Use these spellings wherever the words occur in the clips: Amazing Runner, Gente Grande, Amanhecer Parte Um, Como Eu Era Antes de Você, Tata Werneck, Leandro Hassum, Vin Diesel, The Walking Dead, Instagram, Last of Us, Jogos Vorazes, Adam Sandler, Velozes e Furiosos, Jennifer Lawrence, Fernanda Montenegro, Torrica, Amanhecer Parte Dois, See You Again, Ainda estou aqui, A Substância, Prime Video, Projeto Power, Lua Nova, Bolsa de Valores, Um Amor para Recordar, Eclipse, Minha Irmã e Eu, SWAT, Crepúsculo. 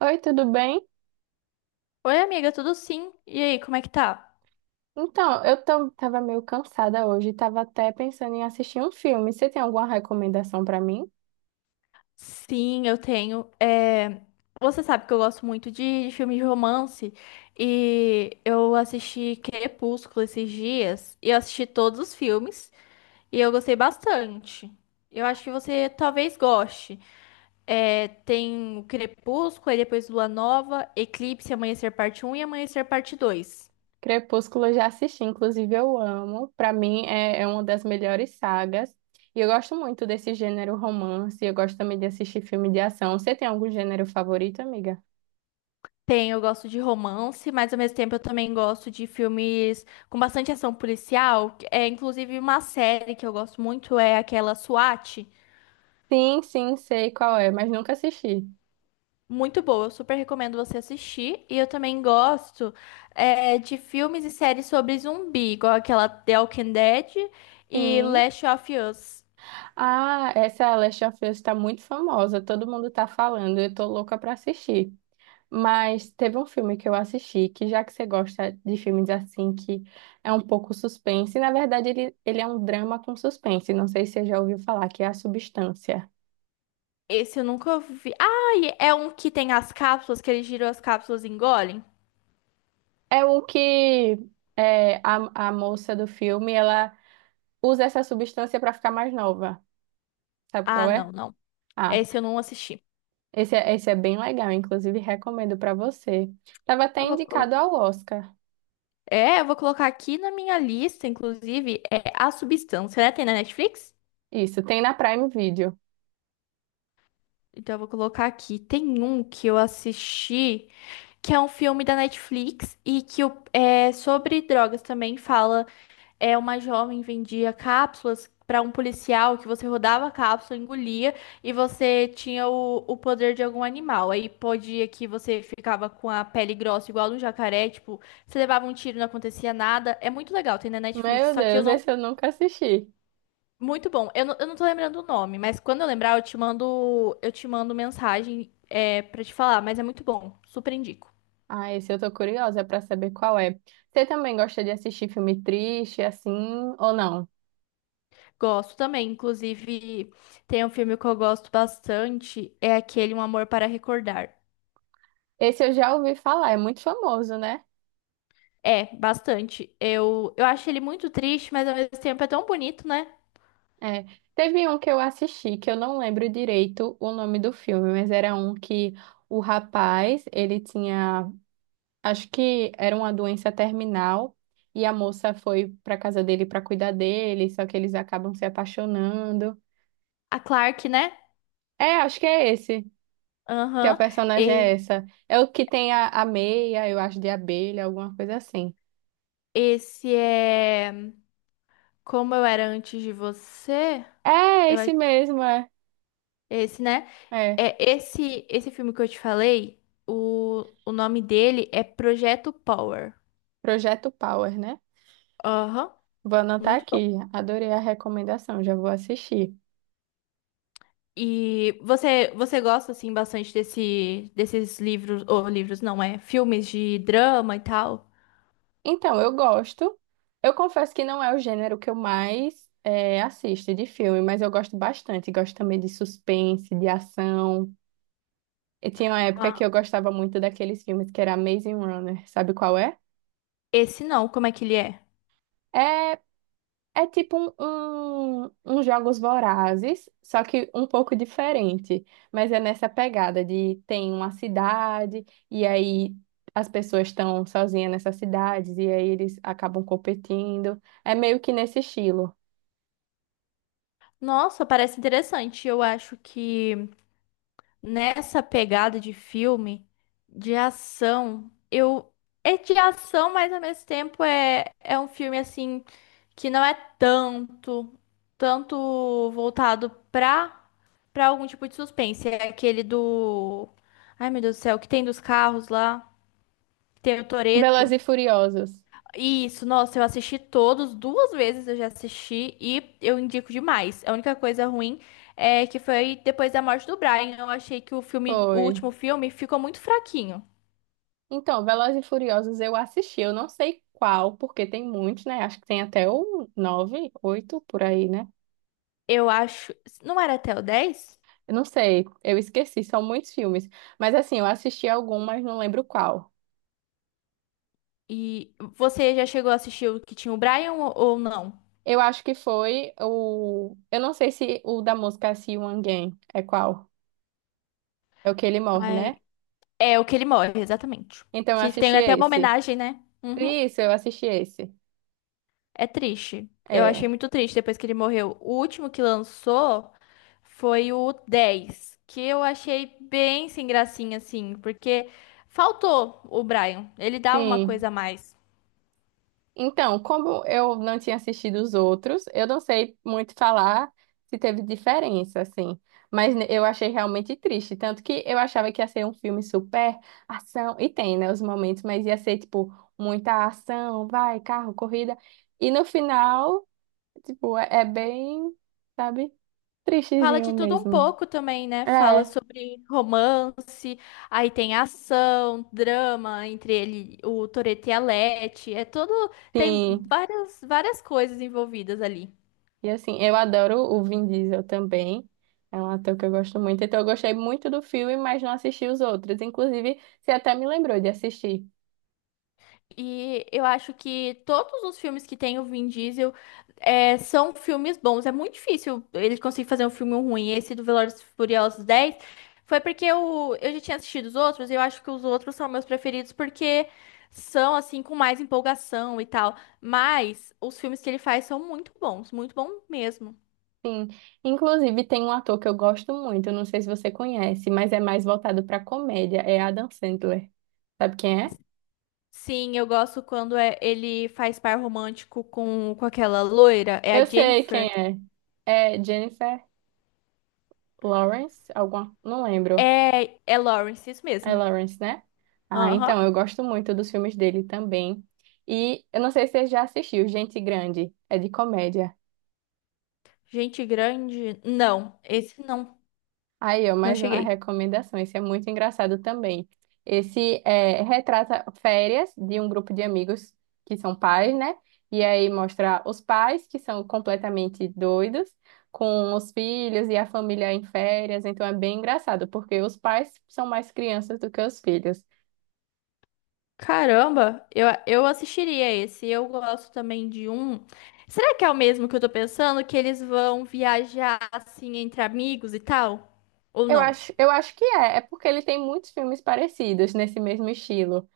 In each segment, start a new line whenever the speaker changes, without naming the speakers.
Oi, tudo bem?
Oi, amiga, tudo sim? E aí, como é que tá?
Então, tava meio cansada hoje, tava até pensando em assistir um filme. Você tem alguma recomendação pra mim?
Sim, eu tenho. Você sabe que eu gosto muito de filme de romance e eu assisti Crepúsculo esses dias e eu assisti todos os filmes e eu gostei bastante. Eu acho que você talvez goste. Tem o Crepúsculo, aí depois Lua Nova, Eclipse, Amanhecer Parte Um e Amanhecer Parte Dois.
Crepúsculo eu já assisti, inclusive eu amo. Pra mim é uma das melhores sagas. E eu gosto muito desse gênero romance, eu gosto também de assistir filme de ação. Você tem algum gênero favorito, amiga?
Tem, eu gosto de romance, mas ao mesmo tempo eu também gosto de filmes com bastante ação policial. É inclusive uma série que eu gosto muito é aquela SWAT,
Sim, sim, sei qual é, mas nunca assisti.
muito boa. Eu super recomendo você assistir. E eu também gosto de filmes e séries sobre zumbi, igual aquela The Walking Dead e
Sim.
Last of Us.
Ah, essa Last of Us tá muito famosa, todo mundo tá falando, eu tô louca pra assistir. Mas teve um filme que eu assisti, que já que você gosta de filmes assim, que é um pouco suspense, na verdade ele é um drama com suspense, não sei se você já ouviu falar, que é A Substância.
Esse eu nunca vi. Ah, e é um que tem as cápsulas que eles giram as cápsulas e engolem.
É o que é, a moça do filme, ela usa essa substância para ficar mais nova. Sabe
Ah,
qual
não,
é?
não.
Ah,
Esse eu não assisti.
esse é bem legal, inclusive recomendo para você. Tava até
Eu vou
indicado
colocar.
ao Oscar.
Eu vou colocar aqui na minha lista, inclusive, é A Substância, né? Tem na Netflix?
Isso, tem na Prime Video.
Então eu vou colocar aqui. Tem um que eu assisti, que é um filme da Netflix e que é sobre drogas também fala. É uma jovem vendia cápsulas para um policial que você rodava a cápsula, engolia e você tinha o poder de algum animal. Aí podia que você ficava com a pele grossa igual a um jacaré, tipo, você levava um tiro e não acontecia nada. É muito legal, tem na Netflix,
Meu
só que eu
Deus,
não.
esse eu nunca assisti.
Muito bom. Eu não tô lembrando o nome, mas quando eu lembrar, eu te mando, mensagem para te falar, mas é muito bom. Super indico.
Ah, esse eu tô curiosa pra saber qual é. Você também gosta de assistir filme triste, assim, ou não?
Gosto também. Inclusive, tem um filme que eu gosto bastante, é aquele Um Amor para Recordar.
Esse eu já ouvi falar, é muito famoso, né?
É, bastante. Eu acho ele muito triste, mas ao mesmo tempo é tão bonito, né?
É. Teve um que eu assisti, que eu não lembro direito o nome do filme, mas era um que o rapaz, ele tinha, acho que era uma doença terminal, e a moça foi pra casa dele pra cuidar dele, só que eles acabam se apaixonando.
A Clark, né?
É, acho que é esse. Que a
Aham.
personagem é
E-
essa. É o que tem a meia, eu acho, de abelha, alguma coisa assim.
Esse é Como Eu Era Antes de Você.
É,
Eu acho-
esse mesmo, é.
Esse, né?
É.
É esse filme que eu te falei, o nome dele é Projeto Power.
Projeto Power, né?
Aham,
Vou anotar
muito bom.
aqui. Adorei a recomendação, já vou assistir.
E você gosta assim bastante desses livros ou livros não é, filmes de drama e tal?
Então, eu gosto. Eu confesso que não é o gênero que eu mais assisto de filme, mas eu gosto bastante. Gosto também de suspense, de ação. E tinha uma época
Ah,
que eu gostava muito daqueles filmes que era Amazing Runner. Sabe qual é?
esse não, como é que ele é?
É. É tipo um Jogos Vorazes, só que um pouco diferente. Mas é nessa pegada de tem uma cidade, e aí as pessoas estão sozinhas nessas cidades, e aí eles acabam competindo. É meio que nesse estilo.
Nossa, parece interessante. Eu acho que nessa pegada de filme de ação, eu é de ação, mas ao mesmo tempo é um filme assim que não é tanto voltado pra algum tipo de suspense. É aquele do. Ai, meu Deus do céu, que tem dos carros lá, que tem o
Velozes
Toreto.
e Furiosos.
Isso, nossa, eu assisti todos, duas vezes eu já assisti e eu indico demais. A única coisa ruim é que foi depois da morte do Brian. Eu achei que o filme, o
Foi.
último filme, ficou muito fraquinho.
Então, Velozes e Furiosos eu assisti, eu não sei qual, porque tem muitos, né? Acho que tem até o nove, oito por aí, né?
Eu acho. Não era até o 10?
Eu não sei, eu esqueci, são muitos filmes. Mas assim, eu assisti algum, mas não lembro qual.
E você já chegou a assistir o que tinha o Brian ou não?
Eu acho que foi o. Eu não sei se o da música See You Again é qual. É o que ele morre, né?
É o que ele morre, exatamente.
Então eu
Que
assisti
tem até uma
esse.
homenagem, né? Uhum.
Isso, eu assisti esse.
É triste. Eu achei
É.
muito triste depois que ele morreu. O último que lançou foi o 10, que eu achei bem sem gracinha, assim, porque faltou o Brian. Ele dava uma
Sim.
coisa a mais.
Então, como eu não tinha assistido os outros, eu não sei muito falar se teve diferença, assim. Mas eu achei realmente triste. Tanto que eu achava que ia ser um filme super ação. E tem, né, os momentos, mas ia ser, tipo, muita ação, vai, carro, corrida. E no final, tipo, é bem, sabe,
Fala
tristezinho
de tudo um
mesmo.
pouco também, né? Fala
É,
sobre romance, aí tem ação, drama entre ele, o Toretto e a Letty. É todo. Tem
sim.
várias, várias coisas envolvidas ali.
E assim, eu adoro o Vin Diesel também. É um ator que eu gosto muito. Então eu gostei muito do filme, mas não assisti os outros. Inclusive, você até me lembrou de assistir.
E eu acho que todos os filmes que tem o Vin Diesel são filmes bons. É muito difícil ele conseguir fazer um filme ruim. Esse do Velozes e Furiosos 10 foi porque eu já tinha assistido os outros e eu acho que os outros são meus preferidos porque são, assim, com mais empolgação e tal. Mas os filmes que ele faz são muito bons, muito bom mesmo.
Sim. Inclusive, tem um ator que eu gosto muito, eu não sei se você conhece, mas é mais voltado para comédia, é Adam Sandler. Sabe quem é?
Sim, eu gosto quando ele faz par romântico com aquela loira. É a
Eu sei quem
Jennifer?
é. É Jennifer Lawrence, alguma, não lembro.
É, é Lawrence, isso
É
mesmo.
Lawrence, né? Ah,
Aham.
então eu gosto muito dos filmes dele também. E eu não sei se você já assistiu Gente Grande, é de comédia.
Gente grande? Não, esse não.
Aí, ó,
Não
mais uma
cheguei.
recomendação. Esse é muito engraçado também. Esse é, retrata férias de um grupo de amigos que são pais, né? E aí mostra os pais que são completamente doidos com os filhos e a família em férias. Então é bem engraçado, porque os pais são mais crianças do que os filhos.
Caramba, eu assistiria esse. Eu gosto também de um. Será que é o mesmo que eu tô pensando? Que eles vão viajar assim entre amigos e tal? Ou não?
Eu acho que é. É porque ele tem muitos filmes parecidos nesse mesmo estilo.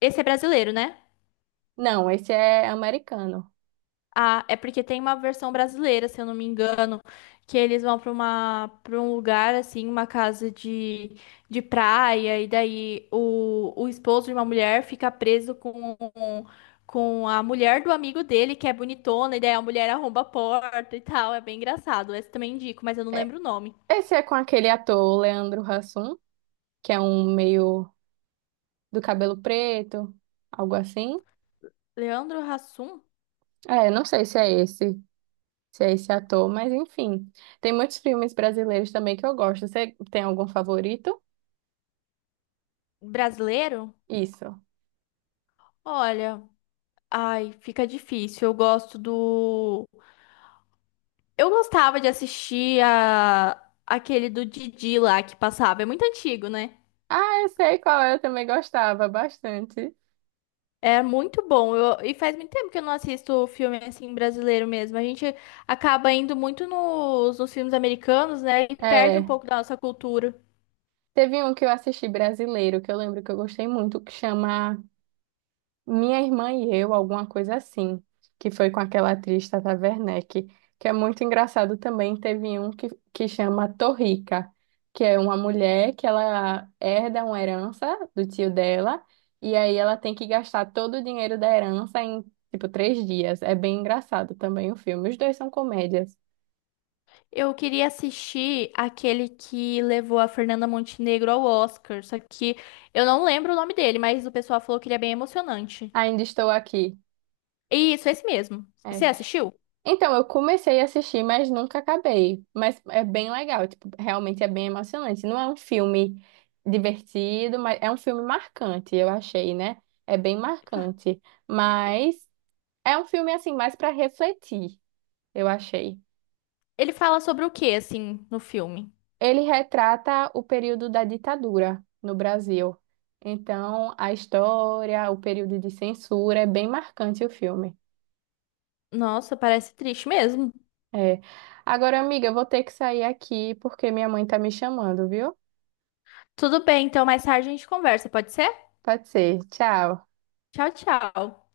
Esse é brasileiro, né?
Não, esse é americano.
Ah, é porque tem uma versão brasileira, se eu não me engano, que eles vão para um lugar assim, uma casa de praia e daí o esposo de uma mulher fica preso com a mulher do amigo dele, que é bonitona, e daí a mulher arromba a porta e tal, é bem engraçado. Esse também indico, mas eu não
É-
lembro o nome.
Esse é com aquele ator, o Leandro Hassum, que é um meio do cabelo preto, algo assim.
Leandro Hassum,
É, não sei se é esse ator, mas enfim. Tem muitos filmes brasileiros também que eu gosto. Você tem algum favorito?
brasileiro?
Isso.
Olha, ai, fica difícil. Eu gosto do Eu gostava de assistir a aquele do Didi lá que passava. É muito antigo, né?
Ah, eu sei qual é, eu também gostava bastante.
É muito bom. E faz muito tempo que eu não assisto filme assim brasileiro mesmo. A gente acaba indo muito nos filmes americanos, né? E perde um
É,
pouco da nossa cultura.
teve um que eu assisti brasileiro, que eu lembro que eu gostei muito, que chama Minha Irmã e Eu, alguma coisa assim, que foi com aquela atriz Tata Werneck, que é muito engraçado também. Teve um que chama Torrica, que é uma mulher que ela herda uma herança do tio dela, e aí ela tem que gastar todo o dinheiro da herança em, tipo, três dias. É bem engraçado também o filme. Os dois são comédias.
Eu queria assistir aquele que levou a Fernanda Montenegro ao Oscar. Só que eu não lembro o nome dele, mas o pessoal falou que ele é bem emocionante.
Ainda estou aqui.
Isso, é esse mesmo.
É.
Você assistiu?
Então, eu comecei a assistir, mas nunca acabei. Mas é bem legal, tipo, realmente é bem emocionante. Não é um filme divertido, mas é um filme marcante, eu achei, né? É bem marcante, mas é um filme assim mais para refletir, eu achei.
Ele fala sobre o que, assim, no filme?
Ele retrata o período da ditadura no Brasil. Então, a história, o período de censura, é bem marcante o filme.
Nossa, parece triste mesmo.
É. Agora, amiga, eu vou ter que sair aqui porque minha mãe tá me chamando, viu?
Tudo bem, então mais tarde a gente conversa, pode ser?
Pode ser. Tchau.
Tchau, tchau.